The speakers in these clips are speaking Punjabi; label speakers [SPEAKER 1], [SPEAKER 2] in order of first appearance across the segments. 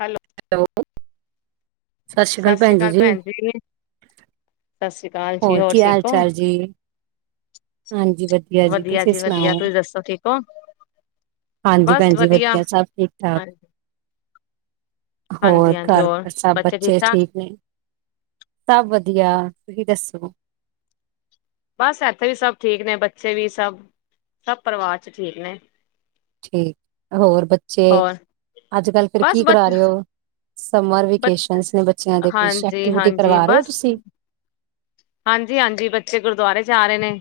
[SPEAKER 1] ਹੈਲੋ।
[SPEAKER 2] ਹੈਲੋ। ਸਤਿ ਸ਼੍ਰੀ ਅਕਾਲ। ਭੈਣ ਜੀ ਜੀ।
[SPEAKER 1] ਸਤਿ ਸ੍ਰੀਅਕਾਲ ਜੀ। ਹੋਰ,
[SPEAKER 2] ਕੀ ਹਾਲ
[SPEAKER 1] ਠੀਕ ਓਂ?
[SPEAKER 2] ਚਾਲ ਜੀ? ਹਾਂਜੀ। ਵਧੀਆ ਜੀ‌ ਤੁਸੀਂ
[SPEAKER 1] ਜੀ ਵਧੀਆ,
[SPEAKER 2] ਸੁਣਾਓ?
[SPEAKER 1] ਤੁਸੀਂ ਦੱਸੋ ਠੀਕ ਹੋ?
[SPEAKER 2] ਹਾਂਜੀ ਭੈਣਜੀ, ਵਧੀਆ ਸਭ ਠੀਕ ਠਾਕ
[SPEAKER 1] ਹਾਂਜੀ।
[SPEAKER 2] ਹੋਰ,
[SPEAKER 1] ਹਾਂਜੀ-ਹਾਂਜੀ,
[SPEAKER 2] ਘਰ
[SPEAKER 1] ਹੋਰ
[SPEAKER 2] ਸਭ ਬੱਚੇ
[SPEAKER 1] ਠੀਕ-ਠਾਕ?
[SPEAKER 2] ਠੀਕ ਨੇ? ਸਭ ਦੀਆ। ਤੁਹੀ ਦੱਸੋ?
[SPEAKER 1] ਬਸ ਇੱਥੇ ਵੀ ਸਭ ਠੀਕ ਨੇ, ਬੱਚੇ ਵੀ ਸਭ-ਸਭ ਪਰਿਵਾਰ ਚ ਠੀਕ ਨੇ।
[SPEAKER 2] ਠੀਕ। ਹੋਰ ਬੱਚੇ,
[SPEAKER 1] ਹੋਰ
[SPEAKER 2] ਅੱਜ-ਕੱਲ ਫਿਰ
[SPEAKER 1] ਬਸ
[SPEAKER 2] ਕੀ
[SPEAKER 1] ਬ
[SPEAKER 2] ਕਰਾ ਰਹੇ ਓ? ਸਮਰ
[SPEAKER 1] ਬ
[SPEAKER 2] ਵੇਕੇਸ਼ਨਸ ਨੇ ਬੱਚਿਆਂ ਦੇ ਕੁਛ ਐਕਟੀਵਿਟੀ
[SPEAKER 1] ਹਾਂਜੀ-ਹਾਂਜੀ,
[SPEAKER 2] ਕਰਵਾ ਰਹੇ ਹੋ
[SPEAKER 1] ਬਸ
[SPEAKER 2] ਤੁਸੀਂ?
[SPEAKER 1] ਹਾਂਜੀ-ਹਾਂਜੀ। ਬੱਚੇ ਗੁਰਦੁਆਰੇ ਜਾ ਰਹੇ ਨੇ।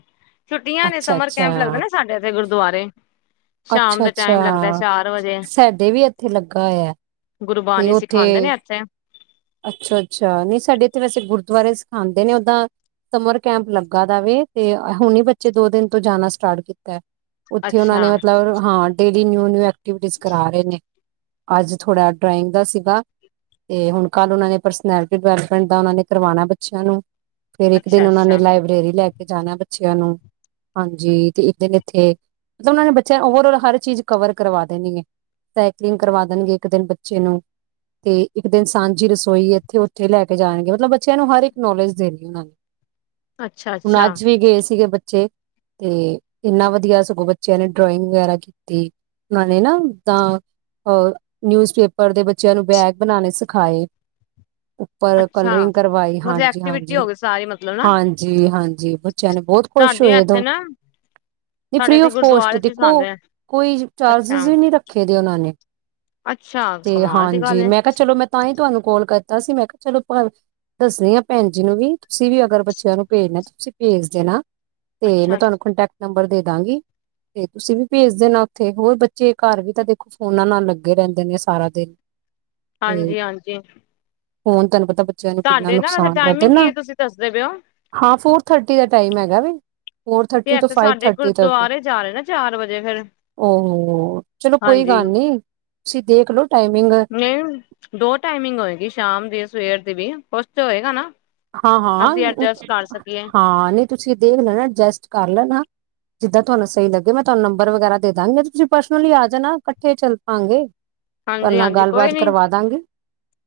[SPEAKER 1] ਛੁੱਟੀਆਂ ਨੇ,
[SPEAKER 2] ਅੱਛਾ
[SPEAKER 1] ਸਮਰ
[SPEAKER 2] ਅੱਛਾ,
[SPEAKER 1] ਕੈਂਪ ਲਗਦੇ ਨਾ ਸਾਡੇ ਇੱਥੇੁ ਗੁਰਦ ਦੁਆਰੇ।
[SPEAKER 2] ਅੱਛਾ- ਅੱਛਾ।
[SPEAKER 1] ਵਜੇ,
[SPEAKER 2] ਸਾਡੇ ਵੀ ਇੱਥੇ ਲੱਗਾ ਹੋਇਆ। ਤੇ
[SPEAKER 1] ਗੁਰਬਾਣੀ ਸਿਖਾਉਂਦੇ
[SPEAKER 2] ਉੱਥੇ
[SPEAKER 1] ਨੇ ਐਥੇ?
[SPEAKER 2] ਅੱਛਾ- ਅੱਛਾ। ਨਹੀਂ ਸਾਡੇ ਇੱਥੇ ਵੈਸੇ ਗੁਰਦੁਆਰੇ ਸਿਖਾਉਦੇ ਨੇ, ਓਦਾਂ ਸਮਰ ਕੈਂਪ ਲੱਗਾ ਦਾ ਵੇ, ਤੇ ਹੁਣ ਹੀ ਬੱਚੇ ਦੋ ਦਿਨ ਤੋਂ ਜਾਣਾ ਸਟਾਰਟ ਕੀਤਾ। ਉੱਥੇ ਉਹਨਾਂ
[SPEAKER 1] ਅੱਛਾ,
[SPEAKER 2] ਨੇ ਮਤਲਬ ਹਾਂ, ਡੇ ਨਿਊ- ਨਿਊ ਐਕਟੀਵਿਟੀ ਕਰਾ ਰਹੇ ਨੇ ਅੱਜ ਥੋੜਾ ਡਰਾਇੰਗ ਦਾ ਸੀਗਾ ਤੇ ਹੁਣ ਕੱਲ੍ਹ ਉਹਨਾਂ ਨੇ ਪਰਸਨੈਲਿਟੀ ਡਿਵੈਲਪਮੈਂਟ ਦਾ ਉਹਨਾ ਨੇ ਕਰਵਾਣਾ ਬੱਚਿਆਂ ਨੂੰ। ਫਿਰ ਇੱਕ ਦਿਨ ਉਹਨਾਂ ਨੇ
[SPEAKER 1] ਅੱਛਾ-ਅੱਛਾ,
[SPEAKER 2] ਲਾਇਬ੍ਰੇਰੀ ਲੈ ਕੇ ਜਾਣਾ ਬੱਚਿਆਂ ਨੂੰ, ਹਾਂਜੀ। ਤੇ ਇੱਕ ਦਿਨ ਇੱਥੇ ਮਤਲਬ ਉਹਨਾਂ ਨੇ ਬੱਚਿਆਂ ਓਵਰੋਲ ਹਰ ਚੀਜ਼ ਕਵਰ ਕਰਵਾ ਦੇਣੀ ਏ, ਸਾਈਕਲਿੰਗ ਕਰਵਾ ਦੇਣਗੇ, ਇੱਕ ਦਿਨ ਬੱਚੇ ਨੂੰ, ਤੇ ਇੱਕ ਦਿਨ ਸਾਂਝੀ ਰਸੋਈ ਇੱਥੇ ਉੱਥੇ ਲੈ ਕੇ ਜਾਣਗੇ, ਮਤਲਬ ਬੱਚਿਆਂ ਨੂੰ ਹਰ ਇੱਕ ਨੌਲੇਜ ਦੇਣੀ ਉਹਨਾਂ ਨੇ।
[SPEAKER 1] ਅੱਛਾ-ਅੱਛਾ,
[SPEAKER 2] ਹੁਣ
[SPEAKER 1] ਅੱਛਾ।
[SPEAKER 2] ਅੱਜ ਵੀ ਗਏ ਸੀਗੇ, ਬ ਤੇ ਇੰਨਾ ਵਧੀਆ ਸਗੋਂ! ਬੱਚਿਆਂ ਨੇ ਡਰੌਂਇਂਗ ਵਗੈਰਾ ਕੀਤੀ। ਉਹਨਾਂ ਨੇ ਨਾਦ ਅ ਨਿਊਜ਼ਪੇਪਰ ਦੇ ਬੱਚਿਆਂ ਨੂੰ ਬੈਗ ਬਣਾਨੇ ਸਿਖਾਏ। ਖਾਏ।
[SPEAKER 1] ਅੱਛਾ
[SPEAKER 2] ਉੱਪਰ
[SPEAKER 1] ਅੱਛਾ,
[SPEAKER 2] ਕਲਰਿੰਗ ਕਰਵਾਈ।
[SPEAKER 1] ਮਤਲਬ ਐਕਟੀਵਿਟੀ
[SPEAKER 2] ਹਾਂਜੀ-ਹਾਂਜੀ,
[SPEAKER 1] ਹੋ ਗਈ ਸਾਰੀ ਮਤਲਬ ਨਾ
[SPEAKER 2] ਹਾਂਜੀ, ਹਾਂਜੀ! ਬੱਚਿਆਂ ਨੇ ਬਹੁਤ ਖੁਸ਼
[SPEAKER 1] ਸਾਡੇ
[SPEAKER 2] ਹੋਏ।
[SPEAKER 1] ਇੱਥੇ ਨਾ ਸਾਡੇ
[SPEAKER 2] ਫ੍ਰੀ
[SPEAKER 1] ਇੱਥੇ
[SPEAKER 2] ਆਫ ਕੋਸਟ
[SPEAKER 1] ਗੁਰਦੁਆਰੇ ਚ ਸਿਖਾਂਦੇ ਨੇ
[SPEAKER 2] ਦੇਖੋ-ਕੋਈ ਚਾਰਜਿਸ
[SPEAKER 1] ਅੱਛਾ
[SPEAKER 2] ਵੀ ਨੀ ਰੱਖੇ। ਉਹਨਾਂ ਨੇ।
[SPEAKER 1] ਅੱਛਾ। ਕਮਾਲ ਦੀ ਗੱਲ ਏ।
[SPEAKER 2] ਕੋਲ ਕਰਤਾ ਸੀ। ਮੈਂ ਕਿਹਾ, ਚਲੋ, ਭੈਣ ਜੀ, ਨੂੰ ਵੀ। ਤੁਸੀਂ ਵੀ ਅਗਰ ਬੱਚਿਆਂ ਨੂੰ ਭੇਜਣਾ, ਤੁਸੀਂ ਭੇਜ ਦੇਣਾ। ਤੇ
[SPEAKER 1] ਅੱਛਾ
[SPEAKER 2] ਮੈਂ ਤੁਹਾਨੂੰ
[SPEAKER 1] ਅੱਛਾ
[SPEAKER 2] ਕੰਟੈਟ ਨੰਬਰ ਦੇ ਦਾਂ ਤੇ ਤੁਸੀਂ ਵੀ ਭੇਜ ਦੇ ਨਾ ਉੱਥੇ ਹੋਰ ਬੱਚੇ ਘਰ ਵੀ ਤਾਂ ਦੇਖੋ ਫੋਨਾਂ ਨਾਲ ਲੱਗੇ ਰਹਿੰਦੇ ਨੇ ਸਾਰਾ ਦਿਨ।
[SPEAKER 1] ਹਾਂਜੀ, ਹਾਂਜੀ। ਜੀ।
[SPEAKER 2] ਹੁਣ ਤੁਹਾਨੂੰ ਪਤਾ। ਬੱਚਿਆਂ ਨੂੰ ਕਿੰਨਾ ਨੁਕਸਾਨ ਕਰਦੇ
[SPEAKER 1] ਟਾਈਮਿੰਗ ਕੀ
[SPEAKER 2] ਨਾ
[SPEAKER 1] ਹੈ ਤੁਸੀਂ ਦੱਸਦੇ ਪਏ ਹੋ
[SPEAKER 2] ਹਾਂ, ਫੋਰ ਥਰਟੀ ਦਾ ਟਾਈਮ ਹੈਗਾ ਵੇ। [inaudible] [unintelligible] ਫੋਰ
[SPEAKER 1] ਤੇ
[SPEAKER 2] ਥਰਟੀ ਟ
[SPEAKER 1] ਇੱਥੇ
[SPEAKER 2] ਫਾਈਵ
[SPEAKER 1] ਸਾਡੇ
[SPEAKER 2] ਥਰਟੀ ਤੱਕ
[SPEAKER 1] ਗੁਰਦੁਆਰੇ ਜਾ ਰਹੇ ਨਾ ਚਾਰ ਵਜੇ ਫੇਰ
[SPEAKER 2] ਚਲੋ ਕੋਈ
[SPEAKER 1] ਹਾਂਜੀ
[SPEAKER 2] ਗੱਲ ਨੀ ਤੁਸੀਂ ਦੇਖਲੋ।
[SPEAKER 1] ਨਹੀਂ ਦੋ ਟਾਈਮਿੰਗ ਹੋਏਗੀ ਸ਼ਾਮ ਦੀ, ਸਵੇਰ ਦੀ ਵੀ। ਕੁਛ ਤੇ ਹੋਏਗਾ ਨਾ?
[SPEAKER 2] ਹਾਂ,
[SPEAKER 1] ਅਸੀਂ
[SPEAKER 2] ਹਾਂ,
[SPEAKER 1] ਐਡਜਸਟ ਕਰ ਸਕੀਏ
[SPEAKER 2] ਹਾਂ। ਨਹੀਂ, ਤੁਸੀਂ ਦੇਖ ਲੈਣਾ। ਅਡਜਸਟ ਕਰ ਲੈਣਾ। ਜਿੱਦਾਂ ਤੁਹਾਨੂੰ ਸਹੀ ਲੱਗੇ, ਮੈਂ ਤੁਹਾਨੂੰ ਨੰਬਰ ਵਗੈਰਾ ਦੇ ਦਾਂ ਗੀ। ਤੁਸੀਂ ਪਰਸਨਲੀ ਆ ਜਾਣਾ, ਇਕੱਠੇ ਚੱਲ ਪਾਂਗੇ। ਤੁਵਾੜੇ
[SPEAKER 1] ਹਾਂਜੀ
[SPEAKER 2] ਨਾਲ
[SPEAKER 1] ਹਾਂਜੀ ਕੋਈ
[SPEAKER 2] ਗੱਲਬਾਤ
[SPEAKER 1] ਨੀ
[SPEAKER 2] ਕਰਵਾ ਦਾਂਗੇ।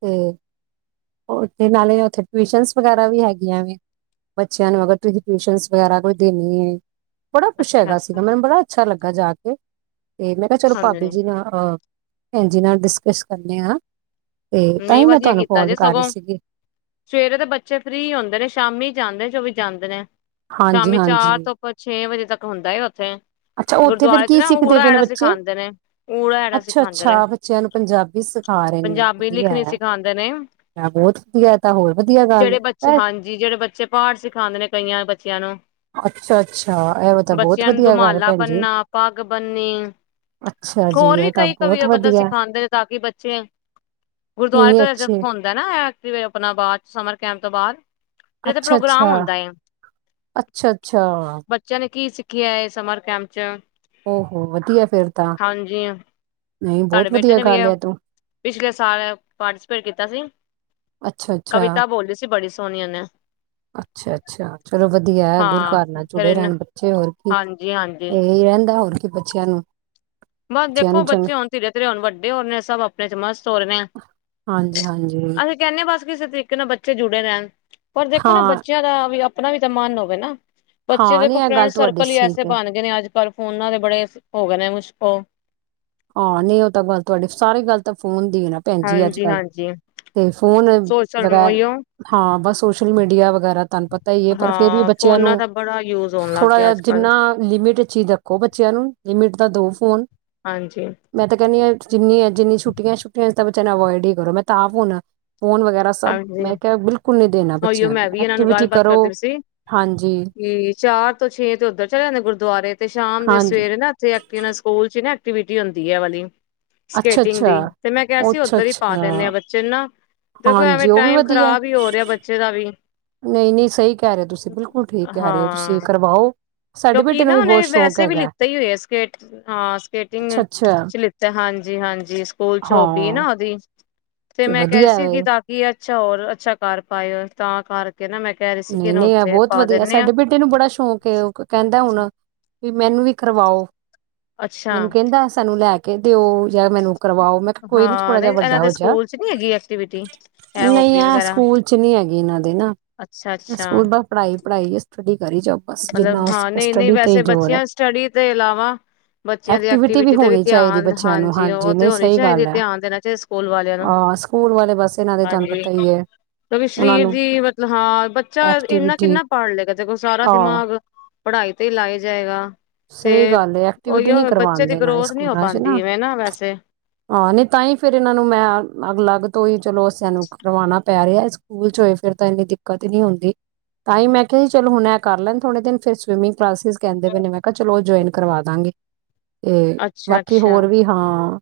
[SPEAKER 2] ਤੇ ਉਥੇ ਨਾਲੇ ਉੱਥੇ ਟਿਊਸ਼ਨ ਵਗੈਰਾ ਵੀ ਹੈਗੀਆਂ। ਬੱਚਿਆਂ ਨੂੰ ਅਗਰ ਤੁਸੀਂ ਟਿਊਸ਼ਨ ਵਗੈਰਾ ਕੋਈ ਦੇਣੀ ਏ। ਬੜਾ ਕੁੱਛ
[SPEAKER 1] ਅੱਛਾ
[SPEAKER 2] ਹੇਗਾ ਸੀ
[SPEAKER 1] ਅੱਛਾ
[SPEAKER 2] ਮੈਨੂੰ ਬੜਾ ਅੱਛਾ ਲੱਗਾ ਜਾ ਕੇ। ਤੇ ਮੈਂ ਕਿਹਾ, ਚਲੋ
[SPEAKER 1] ਹਾਂਜੀ
[SPEAKER 2] ਭਾਬੀ ਜੀ ਨਾਲ ਅ ਹਾਂਜੀ, ਨਾਲ ਡਿਸਕਸ ਕਰਨੇ ਆ। ਤੇ ਤਾਂ
[SPEAKER 1] ਨਹੀਂ,
[SPEAKER 2] ਹੀ ਮੈਂ
[SPEAKER 1] ਵਧੀਆ
[SPEAKER 2] ਤੁਹਾਨੂੰ
[SPEAKER 1] ਕੀਤਾ।
[SPEAKER 2] ਕਾਲ
[SPEAKER 1] ਜੇ
[SPEAKER 2] ਕਰ ਰਹੀ
[SPEAKER 1] ਸਗੋਂ
[SPEAKER 2] ਸੀਗੀ
[SPEAKER 1] ਸਵੇਰੇ ਤੇ ਬੱਚੇ ਫਰੀ ਹੁੰਦੇ ਨੇ, ਸ਼ਾਮੀ ਜਾਂਦੇ ਨੇ। ਜੋ ਵੀ ਜਾਂਦੇ ਨੇ।
[SPEAKER 2] ਹਾਂਜੀ
[SPEAKER 1] ਸ਼ਾਮੀ ਚਾਰ
[SPEAKER 2] ਹਾਂਜੀ
[SPEAKER 1] ਤੋਂ ਛੇ ਵਜੇ। ਤੱਕ ਹੁੰਦਾ ਏ ਉੱਥੇ।
[SPEAKER 2] ਅੱਛਾ, ਉੱਥੇ ਫੇਰ
[SPEAKER 1] ਗੁਰਦੁਆਰੇ ਚ
[SPEAKER 2] ਕੀ
[SPEAKER 1] ਨਾ
[SPEAKER 2] ਸਿੱਖਦੇ
[SPEAKER 1] ਊੜਾ
[SPEAKER 2] ਪਏ ਨੇ
[SPEAKER 1] ਐੜਾ
[SPEAKER 2] ਬੱਚੇ?
[SPEAKER 1] ਸਿਖਾਂਦੇ ਨੇ। ਊੜਾ ਐੜਾ ਸਿਖਾਂਦੇ ਨੇ
[SPEAKER 2] ਅੱਛਾਅੱਛਾ, ਬੱਚਿਆਂ ਨੂੰ ਪੰਜਾਬੀ ਸਿਖਾ ਰਹੇ ਨੇ। ਵਧੀਆ ਹੈ
[SPEAKER 1] ਸਿਖਾਉਂਦੇ ਨੇ,
[SPEAKER 2] ਬਹੁਤ ਵਧੀਆ ਤਾਂ ਹੋਰ ਵਧੀਆ ਗੱਲ
[SPEAKER 1] ਜਿਹੜੇ ਬੱਚੇ।
[SPEAKER 2] ਹੈ
[SPEAKER 1] ਹਾਂਜੀ, ਜਿਹੜੇ ਬੱਚੇ ਪਾਠ ਸਿਖਾਉਂਦੇ ਨੇ ਕਈਆਂ ਬੱਚਿਆਂ ਨੂੰ।
[SPEAKER 2] ਅੱਛਾ ਅੱਛਾ ਇਹ ਤਾਂ ਬਹੁਤ
[SPEAKER 1] ਬੱਚਿਆਂ ਨੂੰ
[SPEAKER 2] ਵਧੀਆ ਗੱਲ
[SPEAKER 1] ਦੁਮਾਲਾ
[SPEAKER 2] ਭੈਣ ਜੀ
[SPEAKER 1] ਬਣਨਾ ਪੱਗ ਬਨਨੀ
[SPEAKER 2] ਅੱਛਾ ਜੀ
[SPEAKER 1] ਹੋਰ
[SPEAKER 2] ਇਹ
[SPEAKER 1] ਵੀ
[SPEAKER 2] ਤਾਂ
[SPEAKER 1] ਕਈ ਕਵੀ
[SPEAKER 2] ਬਹੁਤ
[SPEAKER 1] ਬੰਦਾ
[SPEAKER 2] ਵਧੀਆ
[SPEAKER 1] ਸਿਖਾਉਂਦੇ ਨੇ ਤਾਂ ਕਿ ਬੱਚੇ ਗੁਰਦਆਰੇ
[SPEAKER 2] ਇੰਨੇ
[SPEAKER 1] ਤੋਂਜ
[SPEAKER 2] ਅੱਛੇ
[SPEAKER 1] ਹੋਂਦਾ ਨਾ ਆਪਣਾ ਬਾਅਦ ਸਮਰ ਕੈਂਪ ਤੋਂ ਬਾਅਦ ਇਹ ਤੇ
[SPEAKER 2] ਅੱਛਾ ਅੱਛਾ
[SPEAKER 1] ਪ੍ਰੋਗਰਾਮ ਹੁੰਦਾ ਏ।
[SPEAKER 2] ਅੱਛਾ ਅੱਛਾ
[SPEAKER 1] ਕੀਏ ਸਮਮਰ ਕ ਆਮ ਚ
[SPEAKER 2] ਹੋ ਹੋੋ ਵਧੀਆ ਫੇਿਰ ਤਾਂ
[SPEAKER 1] ਹਾਂਜੀ
[SPEAKER 2] ਨਹੀਂ
[SPEAKER 1] ਸਾਡੇ
[SPEAKER 2] ਬਹੁਤ
[SPEAKER 1] ਬੇਟੇ
[SPEAKER 2] ਵਧੀਆ
[SPEAKER 1] ਨੇ ਵੀ
[SPEAKER 2] ਗੱਲ ਹੈ ਤੂੰ
[SPEAKER 1] ਪਿਛਲੇ ਸਾਲ ਪਾਰਟੀਸਪੇਟ ਕੀਤਾ ਸੀ
[SPEAKER 2] ਅੱਛਾ ਅੱਛਾ
[SPEAKER 1] ਕਵਿਤਾ ਬੋਲਲੀ ਸੀ ਬੜੀ ਸੋਨੀਆ ਨੇ
[SPEAKER 2] ਅੱਛਾ ਅੱਛਾ ਚਲੋ ਵਧੀਆ ਗੁਰੂ
[SPEAKER 1] ਹਾਂ
[SPEAKER 2] ਘਰ ਨਾਲ
[SPEAKER 1] ਫਿਰ
[SPEAKER 2] ਜੁੜੇ
[SPEAKER 1] ਇਹਨੇ
[SPEAKER 2] ਰਹਿਣ ਬੱਚੇ ਹੋਰ ਕੀ
[SPEAKER 1] ਹਾਂਜੀ ਹਾਂਜੀ
[SPEAKER 2] ਇਹੀ ਰਹਿੰਦਾ ਹੋਰ ਕਿ ਬੱਚਿਆਂ ਨੂੰ
[SPEAKER 1] ਬਸ
[SPEAKER 2] ਬੱਚਿਆਂ
[SPEAKER 1] ਦੇਖੋ
[SPEAKER 2] ਨੂੰ ਚੰਗਾ
[SPEAKER 1] ਬੱਚੇ ਹੋਣ ਧੀਰੇ ਧਰੇ ਹੋਣ ਵੱਡੇ ਹੋ ਰਹੇ ਸਭ ਆਪਣੇ ਚ ਮਸਤ ਹੋ ਰਹੇ
[SPEAKER 2] ਹਾਂਜੀ ਹਾਂਜੀ
[SPEAKER 1] ਅਸੀਂ ਕਹਿੰਦੇ ਹ ਬਸ ਕਿਸੇ ਤਰੀਕੇ ਨਾਲ ਬੱਚੇ ਜੁੜੇ ਰਹਿਣ ਪਰ ਦੇਖੋ ਨਾ
[SPEAKER 2] ਹਾਂ
[SPEAKER 1] ਬੱਚਿਆਂ ਦਾ ਵੀ ਆਪਣਾ ਵੀ ਤੇ ਮਨ ਹੋਵੇ ਨਾ ਬੱਚੇ
[SPEAKER 2] ਹਾਂ ਨਹੀਂ
[SPEAKER 1] ਦੇਖੋ
[SPEAKER 2] ਇਹ
[SPEAKER 1] ਫਰੈਂਡ
[SPEAKER 2] ਗੱਲ ਤੁਹਾਡੀ
[SPEAKER 1] ਸਰਕਲ ਹੀ ਐਸੇ
[SPEAKER 2] ਠੀਕ ਹੈ
[SPEAKER 1] ਬਣ ਗਏ ਨੇ ਅੱਜ ਪਰ ਫੋਨਾਂ ਦੇ ਬੜੇ ਹੋ ਗਏ ਨੇ ਮੁਸ਼ਕ ਹੋ
[SPEAKER 2] ਹਾਂ ਨਹੀਂ ਉਹ ਤਾਂ ਗੱਲ ਤੁਹਾਡੀੇ ਸਾਰੇ ਗੱਲ ਤਾਂ ਫੋਨ ਨਹੀਂ ਭੈਣਜੀ ਅੱਜ
[SPEAKER 1] ਹਾਂਜੀ
[SPEAKER 2] ਕੱਲ
[SPEAKER 1] ਹਾਂਜੀ
[SPEAKER 2] ਤੇ ਫੋਨ
[SPEAKER 1] ਸੋਸ਼ਲ ਉਹੀਓ
[SPEAKER 2] ਹਾਂ ਬਸ ਸੋਸ਼ਲ ਮੀਡੀਆ ਵਗੈਰਾ ਤੁਹਨ ਪਤਾ ਹੀ ਹੈ ਪਰ ਫੇਿਰ ਵੀ
[SPEAKER 1] ਹਾਂ
[SPEAKER 2] ਬੱਚਿਆਂ
[SPEAKER 1] ਫੋਨਾਂ
[SPEAKER 2] ਨੂੰ
[SPEAKER 1] ਦਾ ਬੜਾ ਯੂਜ ਹੋਣ ਲੱਗ
[SPEAKER 2] ਥੋੜਾ
[SPEAKER 1] ਗਿਆ
[SPEAKER 2] ਜਹਾ
[SPEAKER 1] ਅੱਜ ਕੱਲ
[SPEAKER 2] ਜਿੰਨਾ ਲਿਮਿਟ ਚੀਜ਼ ਦੇਖੋ ਬੱਚਿਆਂ ਨੂੰ ਲਿਮਿਟ ਦਾ ਦੋ ਫੋਨ
[SPEAKER 1] ਹਾਂਜੀ
[SPEAKER 2] ਜਿੰਨੀਆਂ ਜਿੰਨੀਆਂ ਛੁਟੀਆਂ ਛੁੱਟੀਆਂ ਤਾਂ ਬੱਚਿਆਂ ਨੂੰ ਅਵਵਾਇਡ ਹੀ ਕਰੋ ਮੈਂ ਤਾਂਾਫ਼ ਹਣਾ
[SPEAKER 1] ਹਾਂਜੀ
[SPEAKER 2] ਦੇਣਾ
[SPEAKER 1] ਉਹੀਓ
[SPEAKER 2] ਬੱਚਿਆਂ
[SPEAKER 1] ਮੈਂ ਵੀ ਇਹਨਾਂ ਨੂੰ
[SPEAKER 2] ਐਕਟੀਵਿਟੀ
[SPEAKER 1] ਗੱਲਬਾਤ
[SPEAKER 2] ਕਰੋ
[SPEAKER 1] ਕਰਦੀ ਸੀ
[SPEAKER 2] ਹਾਂਜੀ
[SPEAKER 1] ਕਿ ਚਾਰ ਤੋਂ ਛੇ ਤੇ ਉੱਧਰ ਚਲੇ ਜਾਂਦੇ ਗੁਰਦੁਆਰੇ ਤੇ ਸ਼ਾਮ
[SPEAKER 2] ਹਾਂਜੀ
[SPEAKER 1] ਸਵੇਰੇ ਨਾ ਇੱਥੇ ਸਕੂਲ ਚ ਹੀ ਨਾ ਐਕਵਿਟੀ ਹੁੰਦੀ ਹੈ ਵਾਲੀ
[SPEAKER 2] ਅੱਛਾ
[SPEAKER 1] ਸਕੇਟਿੰਗ ਦੀ
[SPEAKER 2] ਅੱਛਾ
[SPEAKER 1] ਤੇ ਮੈਂ ਕਿਹਾ ਸੀ
[SPEAKER 2] ਅੱਛਾ
[SPEAKER 1] ਉੱਧਰ ਹੀ ਪਾ ਦਿੰਦੇ ਆਾਂ
[SPEAKER 2] ਅੱਛਾ
[SPEAKER 1] ਬੱਚੇ ਨੂੰ ਨਾ ਦੇ ਐਵੇਂ
[SPEAKER 2] ਹਾਂਜੀ ਉਹ ਵੀ
[SPEAKER 1] ਟਾਈਮ
[SPEAKER 2] ਵਧੀਆ
[SPEAKER 1] ਖਰਾਬ ਹੀ ਹੋ ਰਿਹਾ ਬੱਚੇ ਦਾ ਵੀ ਹੂ
[SPEAKER 2] ਨਹੀਂ ਨਹੀਂ ਸਹੀ ਕਹਿ ਰਹੇ ਹੋ ਤੁਸੀਂ ਬਿਲਕੁਲ ਠੀਕ ਕਹਿ ਰਹੇ ਹੋ ਤੁਸੀਂ ਕਰਵਾਓ ਸਾਡੇ
[SPEAKER 1] ਕਿਉਕਿ
[SPEAKER 2] ਬੇਟੇ ਨੂੰ
[SPEAKER 1] ਨਾ
[SPEAKER 2] ਵੀ ਬਹੁਤ
[SPEAKER 1] ਉਹਨੇ
[SPEAKER 2] ਸ਼ੌਕ
[SPEAKER 1] ਵੈਸੇ ਵੀ
[SPEAKER 2] ਹੈਗਾ
[SPEAKER 1] ਲਿੱਤੇ ਹੀ ਹੋਏ ਆ ਸਕ ਹਾਂ
[SPEAKER 2] ਅੱਛਾ
[SPEAKER 1] ਸਕੇਟਿੰਗ
[SPEAKER 2] ਅੱਛਾ
[SPEAKER 1] ਚ ਲਿੱਤਾ ਹਾਂਜੀ ਹਾਂਜੀ ਸਕੂਲ ਚ ਹੋਬੀ
[SPEAKER 2] ਹਾਂ
[SPEAKER 1] ਨਾ ਉਹਦੀ ਤੇ ਮੈਂ ਕਹਿ
[SPEAKER 2] ਵਧੀਆ
[SPEAKER 1] ਸੀਗੀ
[SPEAKER 2] ਵੇ
[SPEAKER 1] ਤਾਂ ਕਿ ਅ ਅੱਛਾ ਹੋਰ ਅੱਛਾ ਕਾਰ ਪਾਏ ਹੋ ਤਾਂ ਕਾਰ
[SPEAKER 2] ਨਹੀਂ ਨਹੀਂ ਬਹੁਤ ਵਧੀਆ
[SPEAKER 1] ਆ
[SPEAKER 2] ਸਾਡੇ ਬੇਟੇ ਨੂੰ ਬੜਾ ਸ਼ੌਕ ਐ ਉਹ ਕਹਿੰਦਾ ਹੁਣ ਵੀ ਮੈਨੂੰ ਵੀ ਕਰਵਾਓ
[SPEAKER 1] ਅੱਛਾ
[SPEAKER 2] ਮੈਨੂੰ ਕਹਿੰਦਾ ਸਾਨੂੰ ਲੈ ਕੇ ਕਹਿੰ ਦਿਓ ਜਾਂ ਮੈਨੂੰ ਕਰਵਾਓ ਮੈਂ ਕਿਹਾ ਕੋਈ ਨੀ
[SPEAKER 1] ਹਾਂ
[SPEAKER 2] ਥੋੜਾ ਜਹਾ
[SPEAKER 1] ਨਹੀਂ ਇਹਨਾਂ
[SPEAKER 2] ਵੱਡਾ
[SPEAKER 1] ਦੇ
[SPEAKER 2] ਹੋ ਜਾ,
[SPEAKER 1] ਸਕੂਲ ਚ ਨੀ ਹੈਗੀ ਐਕਟੀਵਿਟੀ ਇਹ
[SPEAKER 2] ਨਹੀਂ
[SPEAKER 1] ਹੋਬੀ
[SPEAKER 2] ਐ
[SPEAKER 1] ਵਗੈਰਾ
[SPEAKER 2] ਸਕੂਲ ਐ ਚ ਨੀ ਹੈਗੀ ਇਹਨਾਂ ਦੇ ਨਾ
[SPEAKER 1] ਅੱਛਾ ਅੱਛਾ
[SPEAKER 2] ਸਕੂਲ ਬੱਸ ਪੜ੍ਹਾਈ ਪੜ੍ਹਾਈ ਹੈ ਸਟੱਡੀ ਕਰੀ ਜਾਓ ਬਸ ਜਿੰਨਾ
[SPEAKER 1] ਮਤਲਬ
[SPEAKER 2] ਹੋ
[SPEAKER 1] ਹਾਂ
[SPEAKER 2] ਸਕੇ
[SPEAKER 1] ਨਹੀਂ ਨਹੀਂ
[SPEAKER 2] ਸਟੱਡੀ ਤੇ
[SPEAKER 1] ਵੈਸੇ
[SPEAKER 2] ਜ਼ੋਰ ਹੈ
[SPEAKER 1] ਬੱਚਿਆਂ ਸਟੱਡੀ ਤੋਂ ਇਲਾਵਾ ਬੱਚਿਆਂ ਦੀ ਐਕਟੀਵਿਟੀ ਤੇ ਵੀ
[SPEAKER 2] ਹੋਣੀ ਚਾਹੀਦੀ
[SPEAKER 1] ਧਿਆਨ
[SPEAKER 2] ਬੱਚਿਆਂ ਨੂੰ
[SPEAKER 1] ਹਾਂਜੀ ਉਹ ਤੇ
[SPEAKER 2] ਨਹੀਂ
[SPEAKER 1] ਹੋਣੀ
[SPEAKER 2] ਸਹੀ
[SPEAKER 1] ਚਾਹੀਦੀ
[SPEAKER 2] ਗੱਲ ਹੈ
[SPEAKER 1] ਧਿਆਨ ਦੇਣਾ ਚਾਹੀਦਾ ਸਕੂਲ ਵਾਲਿਆਂ ਨੂੰ
[SPEAKER 2] ਹਾਂ ਸਕੂਲ ਵਾਲੇ ਬਸ ਇਹਨਾਂ ਦੇ ਤੁਹਾਨੂੰ
[SPEAKER 1] ਹਾਂਜੀ
[SPEAKER 2] ਪਤਾ ਹੀ ਹੈ
[SPEAKER 1] ਕਿਉਂਕਿ
[SPEAKER 2] ਉਹਨਾਂ
[SPEAKER 1] ਸਰੀਰ
[SPEAKER 2] ਨੂੰ
[SPEAKER 1] ਦੀ ਮਤਲਬ ਹਾਂ ਬੱਚਾ ਇੰਨਾ
[SPEAKER 2] ਐਕਟੀਵਿਟੀ
[SPEAKER 1] ਕਿੰਨਾ ਪੜ੍ਹ ਲਏਗਾ ਦੇਖੋ ਸਾਰਾ
[SPEAKER 2] ਹਾਂ
[SPEAKER 1] ਦਿਮਾਗ ਪੜ੍ਹਾਈ ਤੇ ਹੀ ਲਾਏਆ ਜਾਏਗਾ ਤੇ
[SPEAKER 2] ਸਹੀ ਗੱਲ ਐਕਟੀਵਿਟੀ ਨਹੀ
[SPEAKER 1] ਉਹੀਓ ਬੱਚੇ
[SPEAKER 2] ਕਰਵਾਉਣ
[SPEAKER 1] ਦੀ
[SPEAKER 2] ਦੇ ਨਾਲੇ
[SPEAKER 1] ਗਰੋਥ ਨਹੀਂ ਹੋ
[SPEAKER 2] ਸਕੂਲਾਂ ਚ
[SPEAKER 1] ਪਾਉਂਦੀ
[SPEAKER 2] ਨਾ
[SPEAKER 1] ਇਵੇਂ ਵੈਸੇ
[SPEAKER 2] ਹਾਂ ਨਹੀਂ ਤਾਂ ਹੀ ਫਿਰ ਇਹਨਾਂ ਨੂੰ ਮੈਂ ਅੱਗ ਅਲੱਗ [unintelligible] ਚਲੋ [unintelligible] ਪੈ ਰਿਹਾ ਸਕੂਲ ਚ ਹੋਏ ਫਿਰ ਤਾਂ ਇੰਨੀ ਦਿੱਕਤ ਹੀ ਨੀ ਹੁੰਦੀ ਤਾਂ ਹੀ ਮੈਂ ਕਿਹਾ ਚਲੋ ਹੁਣ ਐ ਕਰ ਲੈਣ ਥੋੜੇ ਦਿਨ ਫਿਰ ਸਵਿਮਿੰਗ ਕਲਾਸਿਸ ਕਹਿੰਦੇ ਪੈ ਨਾ ਚਲੋ ਜੁਆਇਨ ਕਰਵਾ ਦਾਂਗੇ ਤੇ
[SPEAKER 1] ਅੱਛਾ
[SPEAKER 2] ਬਾਕੀ
[SPEAKER 1] ਅੱਛਾ
[SPEAKER 2] ਹੋਰ ਵੀ ਹਾਂ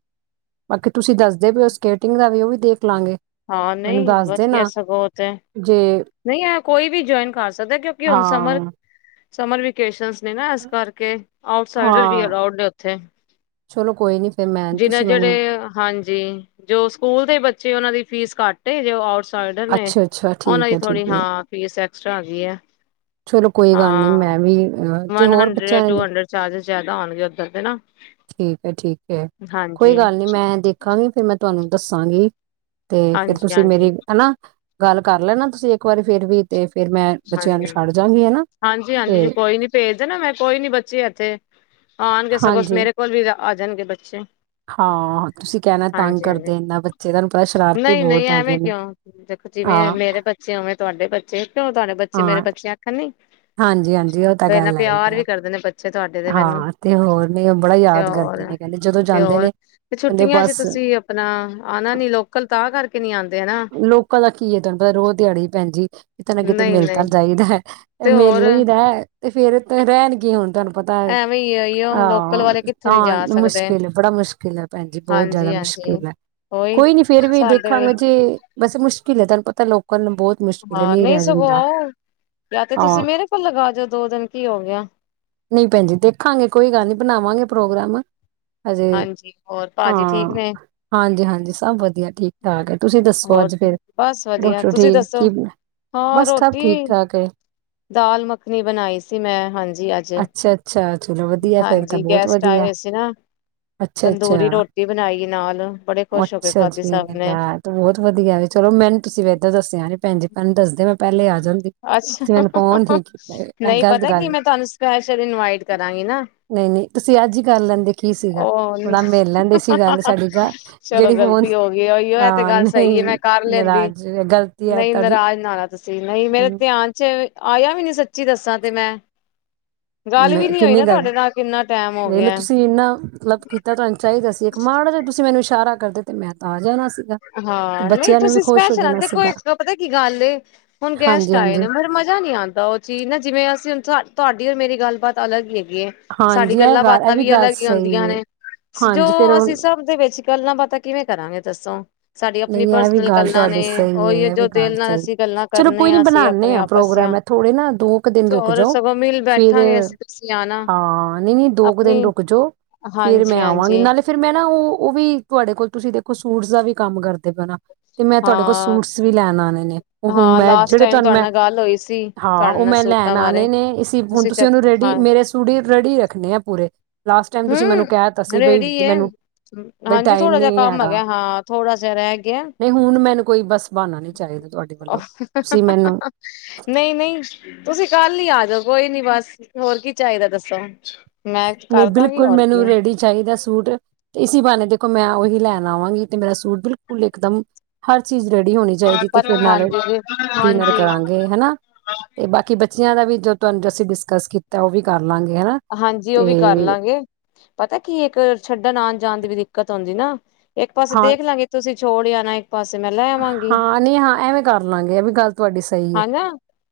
[SPEAKER 2] ਬਾਕੀ ਤੁਸੀਂ ਦੱਸਦੇ ਵੀ ਹੋ ਸਕੇਟਿੰਗ ਦਾ ਵੀ ਉਹ ਵੀ ਦੇਖ ਲਾਂਗੇ
[SPEAKER 1] ਹਾਂ
[SPEAKER 2] ਮੈਨੂੰ
[SPEAKER 1] ਨਹੀਂ
[SPEAKER 2] ਦੱਸ
[SPEAKER 1] ਵਧੀਆ
[SPEAKER 2] ਦੇਣਾ
[SPEAKER 1] ਸਗੋਂ ਤੇ
[SPEAKER 2] ਜੇ
[SPEAKER 1] ਨਹੀਂ ਕੋਈ ਵੀ ਜੁਆਇਨ ਕਰ ਸਕਦਾ ਕਿਉਂਕਿ ਹੁਣ ਸਮਰ
[SPEAKER 2] ਹਾਂ
[SPEAKER 1] ਸਮਰ ਵੇਕੇਸ਼ਨ [unintelligible] ਨਾ ਇਸ ਕਰਕੇ ਆਟਸਾਈਡਰ
[SPEAKER 2] ਹਾਂ
[SPEAKER 1] ਅ ਨੇ ਉਥੇ
[SPEAKER 2] ਚਲੋ ਕੋਈ ਨੀ ਫਿਰ ਮੈਂ
[SPEAKER 1] ਜਿਨਾਂ
[SPEAKER 2] ਤੁਸੀਂ
[SPEAKER 1] ਜਿੜੇ
[SPEAKER 2] ਮੈਨੂੰ
[SPEAKER 1] ਹਾਂਜੀ ਜੋ ਸਕੂਲ ਦੇ ਬੱਚੇ ਉਹਨਾ ਦੀ ਫੀਸ ਘੱਟ ਜੇ ਆ
[SPEAKER 2] ਅੱਛਾ ਅੱਛਾ
[SPEAKER 1] ਉਹ
[SPEAKER 2] ਠੀਕ
[SPEAKER 1] ਦੀ
[SPEAKER 2] ਹੈ ਠੀਕ
[SPEAKER 1] ਥੋੜੀ ਹਾ
[SPEAKER 2] ਹੈ
[SPEAKER 1] ਫੀਸ ਐਕਸਟਰਾ ਆ ਗਈ ਹ
[SPEAKER 2] ਚਲੋ ਕੋਈ ਗੱਲ ਨੀ
[SPEAKER 1] ਹਾਂ
[SPEAKER 2] ਮੈਂ ਵੀ ਤੇ ਹੋਰ
[SPEAKER 1] ਹੁੰਦਰੀਦ ਜਾਂ
[SPEAKER 2] ਬੱਚਿਆਂ
[SPEAKER 1] ਟੂ
[SPEAKER 2] ਨੇ
[SPEAKER 1] ਹੁੰਦਰੀਦ ਐਕਸਟਰਾ ਚਾਰਜਜ ਜ਼ਿਆਦਾ ਹੋਣਗੇ ਉੱਧਰ ਦੇ ਨਾ
[SPEAKER 2] ਠੀਕ ਹੈ ਠੀਕ ਹੈ ਕੋਈ
[SPEAKER 1] ਹਾਂਜੀ
[SPEAKER 2] ਗੱਲ ਨੀ ਮੈਂ ਦੇਖਾਂਗੀ ਫੇਿਰ ਮੈਂ ਤੁਹਾਨੂੰ ਦੱਸਾਂਗੀ ਤੇ ਫੇਿਰ
[SPEAKER 1] ਹਾਂਜੀ
[SPEAKER 2] ਤੁਸੀਂ
[SPEAKER 1] ਹਾਂਜੀ
[SPEAKER 2] ਮੇਰੀ ਹਨਾ ਗੱਲ ਕਰ ਲੈਣਾ ਤੁਸੀਂ ਇੱਕ ਵਾਰੀ ਫਿਰ ਵੀ ਤੇ ਫਿਰ ਮੈਂ ਬੱਚਿਆਂ ਨੂੰ
[SPEAKER 1] ਹਾਂਜੀ
[SPEAKER 2] ਛੱਡ ਜਾਗੀ ਹਨਾ
[SPEAKER 1] ਹਾਂਜੀ
[SPEAKER 2] ਤੇ
[SPEAKER 1] ਹਾਂਜੀ ਕੋਈ ਨੀ ਭੇਜ ਦੇ ਨਾ ਮੈਂ ਕੋਈ ਨੀ ਬੱਚੇ ਇੱਥੇ ਹਹਾੰ ਗਗੇ ਸਗੋਸ
[SPEAKER 2] ਹਾਂਜੀ
[SPEAKER 1] ਮੇਰੇ ਕੋਲਰੀਦਾ ਆ ਜਾਣਗੇ ਬੱਚੇ
[SPEAKER 2] ਹਾਂ ਤੁਸੀਂ ਕਹਿਣਾ ਤੰਗ
[SPEAKER 1] ਹਾਂਜੀ ਹਾਂਜੀ
[SPEAKER 2] ਕਰਦੇ ਇਨਾ ਬੱਚੇ ਤੁਹਾਨੂੰ ਪਤਾ ਸ਼ਰਾਰਤੀ
[SPEAKER 1] ਨਹੀਂ ਨਹੀਂ
[SPEAKER 2] ਬਹੁਤ ਹੈਗੇ
[SPEAKER 1] ਐਵੇਂ
[SPEAKER 2] ਨੇ
[SPEAKER 1] ਕਿਉਂ ਦੇਖੋ ਜਿਵੇਂ
[SPEAKER 2] ਹਾਂ
[SPEAKER 1] ਮੇਰੇ ਬੱਚੇ ਉਵੇਂ ਤੁਹਾਡੇ ਬੱਚੇ ਕਿਉਂ ਤੁਹਾਡੇ ਬੱਚੇ ਮੇਰੇ
[SPEAKER 2] ਹਾਂ
[SPEAKER 1] ਬੱਚੇ ਆਖਣ ਨੀ
[SPEAKER 2] ਹਾਂਜੀ ਹਾਂਜੀ ਉਹ ਤਾਂ ਗੱਲ ਹੈਈ ਆ
[SPEAKER 1] ਅੱਛੇ ਤੁਹਾਡੇ ਦੇ ਮੈਨੂੰ
[SPEAKER 2] ਹਾਂ ਤੇ ਹੋਰ ਨੇ ਉਹ ਬੜਾ
[SPEAKER 1] ਤੇ
[SPEAKER 2] ਯਾਦ ਕਰਦੇ
[SPEAKER 1] ਹੋਰ
[SPEAKER 2] ਨੇ ਕਹਿੰਦੇ ਜਦੋਂ
[SPEAKER 1] ਤੇ
[SPEAKER 2] ਜਾਂਦੇ
[SPEAKER 1] ਹੋਰ
[SPEAKER 2] ਨੇ
[SPEAKER 1] ਤੇ
[SPEAKER 2] ਕਹਿੰਦੇ
[SPEAKER 1] ਛੁੱਟੀਆਂ ਚ
[SPEAKER 2] ਬਸ
[SPEAKER 1] ਤੁਸੀਂ ਆਪਣਾ ਆਉਣਾ ਨੀ ਲੋਕਲ ਤਾਂ ਕਰਕੇ [inaudible]
[SPEAKER 2] ਲੋਕਾਂ ਦਾ ਕੀ ਹੈ ਤੁਹਾਨੂੰ ਪਤਾ ਰੋਜ਼ ਦਿਹਾੜੀ ਹੀ ਪੈਣਜੀ ਕਿਤੇ ਨਾ ਕਿਤੇ
[SPEAKER 1] ਨਹੀਂ
[SPEAKER 2] ਮਿਲ ਤਾਂ
[SPEAKER 1] ਨਹੀਂ
[SPEAKER 2] ਜਾਈਦਾ
[SPEAKER 1] ਤੇ
[SPEAKER 2] ਮਿਲ
[SPEAKER 1] ਹੋਰ
[SPEAKER 2] ਲਈਦਾ ਅਤੇ ਫਿਰ ਰਹਿਣਗੇ ਹੁਣ ਤੁਹਾਨੂੰ ਪਤਾ
[SPEAKER 1] ਐਵੇਂ ਹੀ ਉਹ ਲੋਕਲ
[SPEAKER 2] ਹਾਂ
[SPEAKER 1] ਵਾਲੇ ਕਿੱਥੇ ਨੀ ਜਾ
[SPEAKER 2] ਤਾਂ
[SPEAKER 1] ਸਕਦੇ
[SPEAKER 2] ਮੁਸ਼ਕਿਲ ਬੜਾ ਮੁਸ਼ਕਿਲ ਹੈ ਭੈਣ ਜੀ ਬਹੁਤ ਜ਼ਿਆਦਾ
[SPEAKER 1] ਹਾਂਜੀ ਹਾਂਜੀ
[SPEAKER 2] ਮੁਸ਼ਕਿਲ ਹੈ
[SPEAKER 1] ਉਹੀ
[SPEAKER 2] ਕੋਈ ਨੀ ਫੇਰ ਵੀ ਦੇਖਾਂਗੇ ਜੇ ਮੁਸ਼ਕਿਲ ਹੈ ਤੁਹਾਨੂੰ ਪਤਾ ਲੋਕਲ ਨੂੰ ਬਹੁਤ ਮੁਸ਼ਕਿਲ ਹੈ
[SPEAKER 1] ਹਾਂ
[SPEAKER 2] ਨੀ
[SPEAKER 1] ਨਹੀਂ
[SPEAKER 2] ਰਹਿ
[SPEAKER 1] ਸਗੋਂ
[SPEAKER 2] ਜਾਂਦਾ
[SPEAKER 1] ਆਓ ਜਾਂ ਤੇ ਤੁਸੀਂ
[SPEAKER 2] ਹਾਂ
[SPEAKER 1] ਮੇਰੇ ਕੋਲ ਲਗਾ ਜਾਓ ਦੋ ਦਿਨ ਕੀ ਹੋ ਗਿਆ
[SPEAKER 2] ਨਹੀਂ ਭੈਣ ਜ ਦੇਖਾਂਗੇ ਕੋਈ ਗੱਲ ਨੀ ਬਣਾਵਾਂਗੇ ਪ੍ਰੋਗਰਾਮ ਹਜੇ
[SPEAKER 1] ਹਾਂਜੀ ਹੋਰ ਭਾਜੀ
[SPEAKER 2] ਹਾਂ
[SPEAKER 1] ਠੀਕ ਨੇ
[SPEAKER 2] ਹਾਂਜੀ ਹਾਂਜੀ ਸਭ ਵਧੀਆ ਠੀਕ ਠਾਕ ਹੈ ਤੁਸੀਂ ਦੱਸੋ
[SPEAKER 1] ਹੋਰ
[SPEAKER 2] ਅੱਜ ਫੇਰ
[SPEAKER 1] ਬਸ ਵਧੀਆ
[SPEAKER 2] ਰੋਟੀ
[SPEAKER 1] ਤੁਸੀਂ
[SPEAKER 2] ਰੋਟੀ
[SPEAKER 1] ਦੱਸੋ
[SPEAKER 2] ਕੀ
[SPEAKER 1] ਹਾਂ
[SPEAKER 2] ਬਸ ਸਭ
[SPEAKER 1] ਰੋਟੀ
[SPEAKER 2] ਠੀਕ ਠਾਕ ਹੈ
[SPEAKER 1] ਦਾਲ ਮੱਖਣੀ ਬਣਾਈ ਸੀ ਮੈਂ ਹਾਂਜੀ ਅੱਜ
[SPEAKER 2] ਅੱਛਾ-ਅੱਛਾ ਚਲੋ ਵਧੀਆ ਫੇਰ ਤਾਂ
[SPEAKER 1] ਹਾਂਜੀ
[SPEAKER 2] ਬਹੁਤ
[SPEAKER 1] ਗੈਸਟ
[SPEAKER 2] ਵਧੀਆ
[SPEAKER 1] ਆਏਏ ਸੀ ਨਾ ਤੰਦੂਰੀ
[SPEAKER 2] ਅੱਛਾ-ਅੱਛਾ।
[SPEAKER 1] ਰੋਟੀ ਬਣਾਈ ਨਾਲ ਬੜੇ ਖੁਸ਼ ਹੋ ਕੇ
[SPEAKER 2] ਅੱਛਾ
[SPEAKER 1] ਖਾਧੀ
[SPEAKER 2] ਅੱਛਾ
[SPEAKER 1] ਸਭ
[SPEAKER 2] ਜੀ
[SPEAKER 1] ਨੇ
[SPEAKER 2] ਲੈ ਤੇ ਬਹੁਤ ਵਧੀਆ ਵੀ ਚਲੋ ਮੈਨੂੰ ਤੁਸੀਂ ਵੀ ਇਏਾਂ ਦੱਸਿਆ ਨੇ ਭੈਣ ਮੈਨੂੰ ਦੱਸਦੇ ਮੈਂ ਪਹਿਲੇ ਆ ਜਾਂਦੀ
[SPEAKER 1] ਅੱਛਾ
[SPEAKER 2] ਤੁਸੀਂ ਮੈਨੂੰ ਫੋਨ ਨੀ ਕੀਤਾ ਇਹ
[SPEAKER 1] ਨਹੀਂ
[SPEAKER 2] ਗ਼ਲਤ
[SPEAKER 1] ਪਤਾ ਕੀ
[SPEAKER 2] ਗੱਲ
[SPEAKER 1] ਮੈਂ ਤੁਹਾਨੂੰ ਸਪੈਸ਼ਲ ਇਨਵਾਈਟ ਕਰਾਂਗੀ ਨਾ
[SPEAKER 2] ਨਈ-ਨਈ ਤੁਸੀਂ ਅੱਜ ਹੀ ਕਰ ਲੈਂਦੇ ਕੀ ਸੀਗਾ
[SPEAKER 1] ਉਹ
[SPEAKER 2] ਥੋੜਾ ਮਿਲ ਲੈਂਦੇ ਸੀ ਗੱਲ ਸਾਡੀ ਗ ਜਿਹੜੀ ਹੁਣ ਆਹ
[SPEAKER 1] ਸਹੀਏ ਮੈਂ ਕਰ ਲੈਂਦੀ
[SPEAKER 2] ਹੈ
[SPEAKER 1] ਨਹੀਂ
[SPEAKER 2] ਤੁਹਾਡੀ
[SPEAKER 1] ਨਾਰਜ਼ ਨਾ ਆਉਣਾ ਤੁਸੀਂ ਨਹੀਂ ਮੇਰੇ ਧਿਆਨ ਚ ਆਇਆ ਵੀ ਨੀ ਸੱਚੀ ਦੱਸਾਂ ਤੇ ਮੈਂ ਗੱਲ
[SPEAKER 2] ਮੈਂ
[SPEAKER 1] ਵੀ ਨੀ ਹੋਈ
[SPEAKER 2] ਕਿੰਨੀ
[SPEAKER 1] ਨਾ
[SPEAKER 2] ਗੱਲ
[SPEAKER 1] ਤੁਹਾਡੇ ਨਾਲ ਕਿੰਨਾ ਟੈਮ ਹੋ
[SPEAKER 2] ਵੇਖਲੋ
[SPEAKER 1] ਗਿਆ
[SPEAKER 2] ਤੁਸੀਂ ਮਤਲਬ ਕੀਤਾ ਤੁਹਾਨੂੰ ਚਾਹੀਦਾ ਸੀ ਇੱਕ ਮਾੜ ਜਹਾ ਤੁਸੀਂ ਮੈਨੂੰ ਇਸ਼ਾਰਾ ਕਰਦੇ ਤੇ ਮੈਂ ਤਾਂ ਆ ਜਾਣਾ ਸੀ
[SPEAKER 1] ਹਾਂ ਨਹੀਂ ਤੁਸੀਂ ਸਪੈਸ਼ਲ ਆ ਦੇਖੋ
[SPEAKER 2] ਸੀਗਾ।
[SPEAKER 1] ਇੱਕ ਪਤਾ ਕੀ ਗੱਲ ਏ ਹੁਣ ਗੈਸਟ ਆਏ
[SPEAKER 2] ਹਾਂਜੀ-ਹਾਂਜੀ, ਹਾਂਜੀ
[SPEAKER 1] ਨੇ ਮ ਮਜ਼ਾ ਨਹੀਂੀ ਆਉਂਦਾ ਉਹ ਚੀਜ਼ ਨਾ ਜਿਵੇਂ ਅਸੀਂ ਹੁਣ ਤੁਹਾਡੇ ਮੇ ਗੱਲਬਾਤ ਅਲੱਗ ਈ ਸਾਡੀ
[SPEAKER 2] ਹਾਂਜੀ ਇਹ
[SPEAKER 1] ਗੱਲਾਂ
[SPEAKER 2] ਗੱਲ ਇਹ
[SPEAKER 1] ਬਾਤਾਂ ਵੀ
[SPEAKER 2] ਗੱਲ
[SPEAKER 1] ਅਲੱਗ ਹੀ
[SPEAKER 2] ਸਹੀ
[SPEAKER 1] ਆਉਂਦੀਆਂ
[SPEAKER 2] ਏ।
[SPEAKER 1] ਨੇ ਜੋ
[SPEAKER 2] ਹਾਂਜੀ ਫੇਰ ਉਹ
[SPEAKER 1] ਅਸੀਂ ਸਭ ਦੇ ਵਿੱਚ ਗੱਲਾਂ ਪਤਾ ਕਿਵੇਂ ਕਰਾਂਗੇ ਦੱਸੋ ਸਾਡੀ ਆਪਣੀ
[SPEAKER 2] ਨਹੀਂ ਇਹ ਵੀ
[SPEAKER 1] ਪਰਸਨਲ
[SPEAKER 2] ਗੱਲ
[SPEAKER 1] ਗੱਲਾਂ ਨੇ
[SPEAKER 2] ਤੁਹਾਡੀ ਸਹੀ ਹੈ
[SPEAKER 1] ਉਹੀ
[SPEAKER 2] ਇਹ ਵੀ
[SPEAKER 1] ਜੋ
[SPEAKER 2] ਗੱਲ
[SPEAKER 1] ਦਿਲ ਨਾਲ
[SPEAKER 2] ਸਹੀ
[SPEAKER 1] ਅਸੀਂ ਗੱਲਾਂ
[SPEAKER 2] ਚਲੋ
[SPEAKER 1] ਕਰਨੇ
[SPEAKER 2] ਕੋਈ ਨੀ
[SPEAKER 1] ਆ ਅਸੀਂ
[SPEAKER 2] ਬਣਾਦੇ
[SPEAKER 1] ਆਪਣੇ
[SPEAKER 2] ਆ
[SPEAKER 1] ਆਪਸ
[SPEAKER 2] ਪ੍ਰੋਗਰਾਮ
[SPEAKER 1] ਦੀਆਂ
[SPEAKER 2] ਹੈ ਥੋੜੇ ਨਾ ਦੋ ਕੁ ਦਿਨ
[SPEAKER 1] ਤੇ
[SPEAKER 2] ਰੁਕ
[SPEAKER 1] ਹੋਰ
[SPEAKER 2] ਜਾਓ
[SPEAKER 1] ਸਗੋਂ ਮਿਲ
[SPEAKER 2] ਫਿਰ
[SPEAKER 1] ਬੈਠਾਂਗੇ ਅਸੀਂ ਤੁਸੀਂ ਆਣਾ
[SPEAKER 2] ਹਾਂ ਨਹੀਂ ਨਹੀਂ ਦੋ ਕੁ
[SPEAKER 1] ਆਪਣੀ
[SPEAKER 2] ਦਿਨ ਰੁਕ ਜਾਓ ਫਿਰ
[SPEAKER 1] ਹਾਂਜੀ
[SPEAKER 2] ਮੈਂ ਆਵਾਂਗੀ
[SPEAKER 1] ਹਾਂਜੀ
[SPEAKER 2] ਨਾਲੇ ਫਿਰ ਮੈਂ ਨਾ ਉਹ ਉਹ ਵੀ ਤੁਹਾਡੇ ਕੋਲ ਤੁਸੀਂ ਦੇਖੋ ਸੂਟਸ ਦਾ ਵੀ ਕੰਮ ਕਰਦੇ ਪੈਾਂ ਤੇ ਮੈਂ ਤੁਹਾਡੇ ਕੋਲ
[SPEAKER 1] ਹਾਂ
[SPEAKER 2] ਸੂਟਸ ਵੀ ਲੈਣ ਆਉਣੇ ਨੇ ਉਹ ਹੁਣ
[SPEAKER 1] ਹਾਂ
[SPEAKER 2] ਮੈਂ
[SPEAKER 1] ਲਾਸਟ
[SPEAKER 2] ਜਿਹੜੇ
[SPEAKER 1] ਟਾਈਮ
[SPEAKER 2] ਤੁਹਾਨੂੰ
[SPEAKER 1] ਤੁਹਾਡੇ
[SPEAKER 2] ਮੈਂ
[SPEAKER 1] ਨਾਲ ਗੱਲ ਹੋਈ ਸੀ
[SPEAKER 2] ਹਾਂ
[SPEAKER 1] ਤੁਹਾਡੇ
[SPEAKER 2] ਉਹ
[SPEAKER 1] ਨਾਲ
[SPEAKER 2] ਮੈਂ ਲੈਣ
[SPEAKER 1] ਸੂਟਾਂ ਬਾਰੇ
[SPEAKER 2] ਆਉਣੇ ਨੇ ਇਸ ਹੁਣ ਤੁਸੀਂ
[SPEAKER 1] ਚੈੱਕ
[SPEAKER 2] ਉਹਨੂੰ ਰੈਡੀ
[SPEAKER 1] ਹਾਂ
[SPEAKER 2] ਮੇਰੇ ਸੂਟ ਹੀ ਰੈਡੀ ਰੱਖਣੇ ਆ ਪੂਰੇ ਲਾਸਟ ਟਾਈਮ ਤੁਸੀਂ ਮੈਨੂੰ ਕਹਿ ਦਿੱਤਾ
[SPEAKER 1] ਹੂੰ
[SPEAKER 2] ਸੀ ਬਈ
[SPEAKER 1] ਰੇਡੀ ਏ।
[SPEAKER 2] ਮੈਨੂੰ ਬਈ
[SPEAKER 1] ਹਾਂਜੀ
[SPEAKER 2] ਟਾਈਮ
[SPEAKER 1] ਥੋੜਾ
[SPEAKER 2] ਨ
[SPEAKER 1] ਜਿਹਾ ਕੰਮ
[SPEAKER 2] ਹੈਗਾ
[SPEAKER 1] ਹਾਂ ਥੋੜਾ ਜਿਹਾ ਰਹਿ ਗਿਆ
[SPEAKER 2] ਨਹੀਂ ਹੁਣ ਮੈਨੂੰ ਕੋਈ ਬਸ ਬਹਾਨਾ ਨਹੀਂ ਚਾਹੀਦਾ ਤੁਹਾਡੇ ਵੱਲੋਂ ਤੁਸੀਂ ਮੈਨੂੰ
[SPEAKER 1] ਨਹੀਂ ਨਹੀਂ ਤੁਸੀਂ ਕ ਕੱਲ ਹੀ ਆ ਜਾਓ ਕੋਈ ਨੀ ਬਸ ਹੋਰ ਕੀ ਚਾਹੀਦਾ ਦੱਸੋ ਮੈਂਚ ਕਰ
[SPEAKER 2] ਕੋੁ ਮੈਨੂੰ ਰੇਡੀ ਚਾਹੀਦੀ ਦਾ ਸੂਟ ਤੇ ਇਸ ਬੇ ਦੇਖੋ ਮੈਂ ਉਹੀ ਲੈਣ ਆਵਾਂਗੀ ਤੇ ਮੇਰਾ ਸੂਟ ਬਿਲਕੁਲ ਇੱਕਦਮ ਹਰ ਚੀਜ਼ ਰੈਡੀ ਹੋਣੀ ਚਾਹੀਦੀ ਤੇ
[SPEAKER 1] ਪਰ
[SPEAKER 2] ਫਿਰ ਨਾਲੇ
[SPEAKER 1] ਹਾਂਜੀ ਜੀ
[SPEAKER 2] ਡਿਨਰ
[SPEAKER 1] ਹਾਂਜੀ।
[SPEAKER 2] ਕਰਾਂਗੇ ਹਨਾ ਤੇ ਬਾਕੀ ਬੱਚੇ ਦਾ ਵੀ ਜੋ ਤੁਹਾਨੂੰ ਅਸੀਂ ਡਿਸਕਸ ਕੀਤਾ ਉਹ ਵੀ ਕਰ ਕਰ ਲਾਂਗੇ ਹਨਾ
[SPEAKER 1] ਜੀ ਉਹ
[SPEAKER 2] ਤੇ
[SPEAKER 1] ਵੀ ਕਰ ਲਾਂਗੇ ਪਤਾ ਕੀ ਇੱਕ ਛੱਡਣ ਆਉਣ ਜਾਣ ਦੀ ਵੀ ਦਿੱਕਤ ਹੋਦੀ ਨਾ ਇੱਕ ਪਾਸੇ
[SPEAKER 2] ਹਾਂ
[SPEAKER 1] ਦੇਖ ਲਾਂਗੇ ਤੁਸੀਂ ਛੋੜੀਆਂਣਾ ਇਕ
[SPEAKER 2] ਹਾਂ ਨਹੀਂ ਹਾਂ ਐਵੇਂ ਕਰ ਲਵਾਂਗੇ ਇਹ ਵੀ ਗੱਲ ਤੁਹਾਡੀ ਸਹੀ ਹੈ
[SPEAKER 1] ਹਨਾ।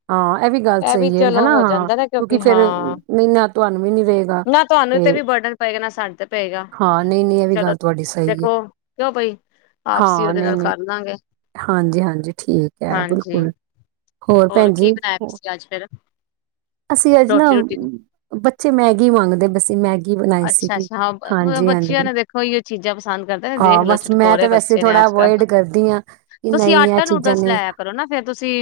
[SPEAKER 2] ਹਾਂ ਇਹ ਵੀ ਗੱਲ ਸਹੀ ਹੈ
[SPEAKER 1] ਚਲੋ
[SPEAKER 2] ਹਨਾ
[SPEAKER 1] ਹੋ
[SPEAKER 2] ਹਾਂ
[SPEAKER 1] ਜਾਂਦਾ ਨਾ
[SPEAKER 2] ਕਿਉਂਕਿ ਫੇਿਰ
[SPEAKER 1] ਹਾਂ
[SPEAKER 2] ਨਾ ਤੁਹਾਨੂੰ ਵੀ ਨੀ ਰਹੇਗਾ
[SPEAKER 1] ਨਾ ਤੁਹਾਨੂੰ ਤੇ ਵੀ ਬਰਡਨ ਪ ਨਾ ਸਾਡੇ ਤੇ ਪਏਗਾ
[SPEAKER 2] ਹਾਂ ਨਹੀਂ ਨਹੀਂ ਇਹ ਵੀ
[SPEAKER 1] ਚਲੋ
[SPEAKER 2] ਗੱਲ ਤੁਹਾਡੀ ਸਹੀ ਹੈ
[SPEAKER 1] ਦੇਖੋ ਕਿਉਂ ਬਈ ਆਪਸੀ
[SPEAKER 2] ਹਾਂ
[SPEAKER 1] ਉਹਦੇ
[SPEAKER 2] ਨਹੀਂ
[SPEAKER 1] ਨਾਲ
[SPEAKER 2] ਨਹੀਂ
[SPEAKER 1] ਕਰ ਲਾਂਗੇ
[SPEAKER 2] ਹਾਂਜੀ ਹਾਂਜੀ ਠੀਕ ਹੈ
[SPEAKER 1] ਹਾਂਜੀ
[SPEAKER 2] ਬਿਲਕੁਲ ਹੋਰ ਭੈਣ
[SPEAKER 1] ਕੀ
[SPEAKER 2] ਜੀ
[SPEAKER 1] ਬਣਾਇਆ ਤੁਸੀਂ ਅੱਜ ਫਿਰ
[SPEAKER 2] ਅਸੀਂ ਅੱਜ ਨਾ
[SPEAKER 1] ਰੋਟੀ ਰੂਟੀ
[SPEAKER 2] ਬਚੇ ਮੈਗੀ ਮੰਗਦੇ ਬਸੀਂ ਮੈ
[SPEAKER 1] ਅੱਛਾ ਅੱਛਾ ਹਾਂ ਬੱਚਿਆਂ ਨੇ ਦੇਖੋ ਹੀ ਚੀਜ਼ਾਂ ਪਸੰਦ ਕਰਦੇ ਨੇ ਦੇਖ
[SPEAKER 2] ਹਾਂ
[SPEAKER 1] ਲਓ
[SPEAKER 2] ਬਸ ਮੈਂ
[SPEAKER 1] ਛੁਟਕੋਰੇ
[SPEAKER 2] ਤਾਂ ਵੈਸੇ
[SPEAKER 1] ਬੱਚੇ ਨੇ
[SPEAKER 2] ਥੋੜਾ
[SPEAKER 1] ਅੱਜ ਕੱਲ
[SPEAKER 2] ਅਵੋਇਡ ਕਰਦੀ ਹਾਂ ਕਿ
[SPEAKER 1] ਤੁਸੀਂ
[SPEAKER 2] ਨਹੀਂ ਇਹ
[SPEAKER 1] ਆਟਾ
[SPEAKER 2] ਚੀਜ਼ਾਂ
[SPEAKER 1] ਨੂਡਲਸ
[SPEAKER 2] ਨੇ
[SPEAKER 1] ਲਿਆ ਕਰੋ ਨਾ ਫੇਿਰ ਤੁਸੀਂ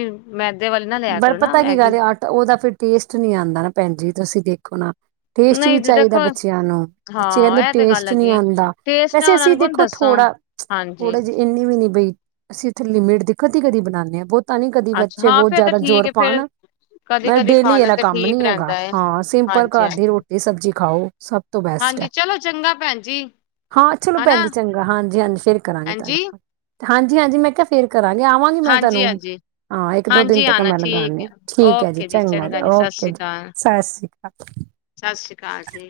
[SPEAKER 1] ਮੈਦੇ ਵਾਲੀ ਨਾ ਲਿਆ
[SPEAKER 2] ਪਰ
[SPEAKER 1] ਕਰੋ ਨਾ
[SPEAKER 2] ਪਤਾ ਕੀ
[SPEAKER 1] ਮੈਗੀ
[SPEAKER 2] ਗੱਲ ਹੈ ਆਟਾ ਉਹਦਾ ਫਿਰ ਟੇਸਟ ਨਹੀਂ ਆਉਂਦਾ ਨਾ ਭੈਣ ਜੀ ਤੁਸੀਂ ਦੇਖੋ ਨਾ ਟੇਸਟ ਵੀ
[SPEAKER 1] ਨਹੀਂ ਜੀ
[SPEAKER 2] ਚਾਹੀਦਾ
[SPEAKER 1] ਦੇਖੋ
[SPEAKER 2] ਬੱਚਿਆਂ ਨੂੰ ਬੱਚੇ
[SPEAKER 1] ਹਾਂ
[SPEAKER 2] ਕਹਿੰਦੇ
[SPEAKER 1] ਇਹ ਤੇ ਗੱਲ
[SPEAKER 2] ਟੇਸਟ ਨਹੀਂੀ
[SPEAKER 1] ਹੈਗੀ ਹੈ
[SPEAKER 2] ਆਉਂਦਾ
[SPEAKER 1] ਟੇਸਟ ਨਾ
[SPEAKER 2] ਵੈਸੇ
[SPEAKER 1] ਉਹਨਾਂ
[SPEAKER 2] ਅਸੀਂ
[SPEAKER 1] ਨੂੰ ਕਹੋ
[SPEAKER 2] ਦੇਖੋ
[SPEAKER 1] ਦੱਸੋ
[SPEAKER 2] ਥੋੜਾ
[SPEAKER 1] ਹਾਂਜੀ
[SPEAKER 2] ਥੋੜਾ ਜਿ ਇੰਨੀ ਵੀ ਨੀ ਬਈ ਅਸੀਂ ਉੱਥੇ ਲਿਮਿਟ ਦੀ ਕਦੀ ਕਦੀ ਬਣਾਉਂਦੇ ਹਾਂ ਬਹੁਤ ਤਾਂ ਨਹੀਂੀ ਕਦੀ
[SPEAKER 1] ਅੱਛਾ
[SPEAKER 2] ਬੱਚੇ
[SPEAKER 1] ਹਾਂ
[SPEAKER 2] ਬਹੁਤ
[SPEAKER 1] ਫੇਰ ਤਾਂ
[SPEAKER 2] ਜ਼ਿਆਦਾ
[SPEAKER 1] ਠੀਕ
[SPEAKER 2] ਜ਼ੋਰ
[SPEAKER 1] ਹੈ ਫੇਰ
[SPEAKER 2] ਪਾਉਣ
[SPEAKER 1] ਕਦੀ
[SPEAKER 2] ਮੈਂ
[SPEAKER 1] ਕਦੀ ਖਾ
[SPEAKER 2] ਲਈ ਇਹ
[SPEAKER 1] ਲੈਣ
[SPEAKER 2] ਦਾ
[SPEAKER 1] ਤੇ
[SPEAKER 2] ਕੰਮ
[SPEAKER 1] ਠੀਕ
[SPEAKER 2] ਨੀ ਹੈਗਾ
[SPEAKER 1] ਰਹਿੰਦਾ ਹੈ
[SPEAKER 2] ਹਾਂ ਸਿੰਪਲ
[SPEAKER 1] ਹਾਂਜੀ
[SPEAKER 2] ਘਰ ਦੀ
[SPEAKER 1] ਹਾਂਜੀ
[SPEAKER 2] ਰੋਟੀ ਸਬਜੀ ੱਚੀ ਖਾਓ ਸਭ ਤੋਂ ਬੈਸਟ
[SPEAKER 1] ਹਾਂਜੀ
[SPEAKER 2] ਹੈ
[SPEAKER 1] ਚਲੋ ਚੰਗਾ ਭੈਣ ਜੀ
[SPEAKER 2] ਹਾਂ ਚਲੋ
[SPEAKER 1] ਹਨਾ
[SPEAKER 2] ਭੈਣਦੀ ਚੰਗਾ ਹਾਂਜੀ ਹਾਂਜੀ ਫਿਰ ਕਰਾਂਗੇ
[SPEAKER 1] ਹਾਂਜੀ
[SPEAKER 2] ਤੁਹਾਨੂੰ ਫੋਨ ਹਾਂਜੀ ਹਾਂਜੀ ਮੈਂ ਕਿਹਾ ਫੇਰ ਕਰਾਂਗੇ ਆਵਾਂਗੀ ਮੈਂ
[SPEAKER 1] ਹਾਂਜੀ
[SPEAKER 2] ਤੁਹਾਨੂੰ
[SPEAKER 1] ਹਾਂਜੀ
[SPEAKER 2] ਹਾਂ ਇੱਕ ਦੋ ਦਿਨ
[SPEAKER 1] ਹਾਂਜੀ
[SPEAKER 2] ਤੱਕ
[SPEAKER 1] ਆਨਾ
[SPEAKER 2] ਮੈਂ
[SPEAKER 1] ਠੀਕ
[SPEAKER 2] ਲਗਾਾਨ
[SPEAKER 1] ਹੈ
[SPEAKER 2] ਠੀਕ ਹੈ ਜੀ
[SPEAKER 1] ਓਕੇ ਚੰਗਾ ਜੀ ਸਤਿ
[SPEAKER 2] ਓਕੇ
[SPEAKER 1] ਸ਼੍ਰੀ
[SPEAKER 2] ਜੀ
[SPEAKER 1] ਅਕਾਲ
[SPEAKER 2] ਸਤਿ ਸ਼੍ਰੀ ਅਕਾਲ
[SPEAKER 1] ਅਸੀ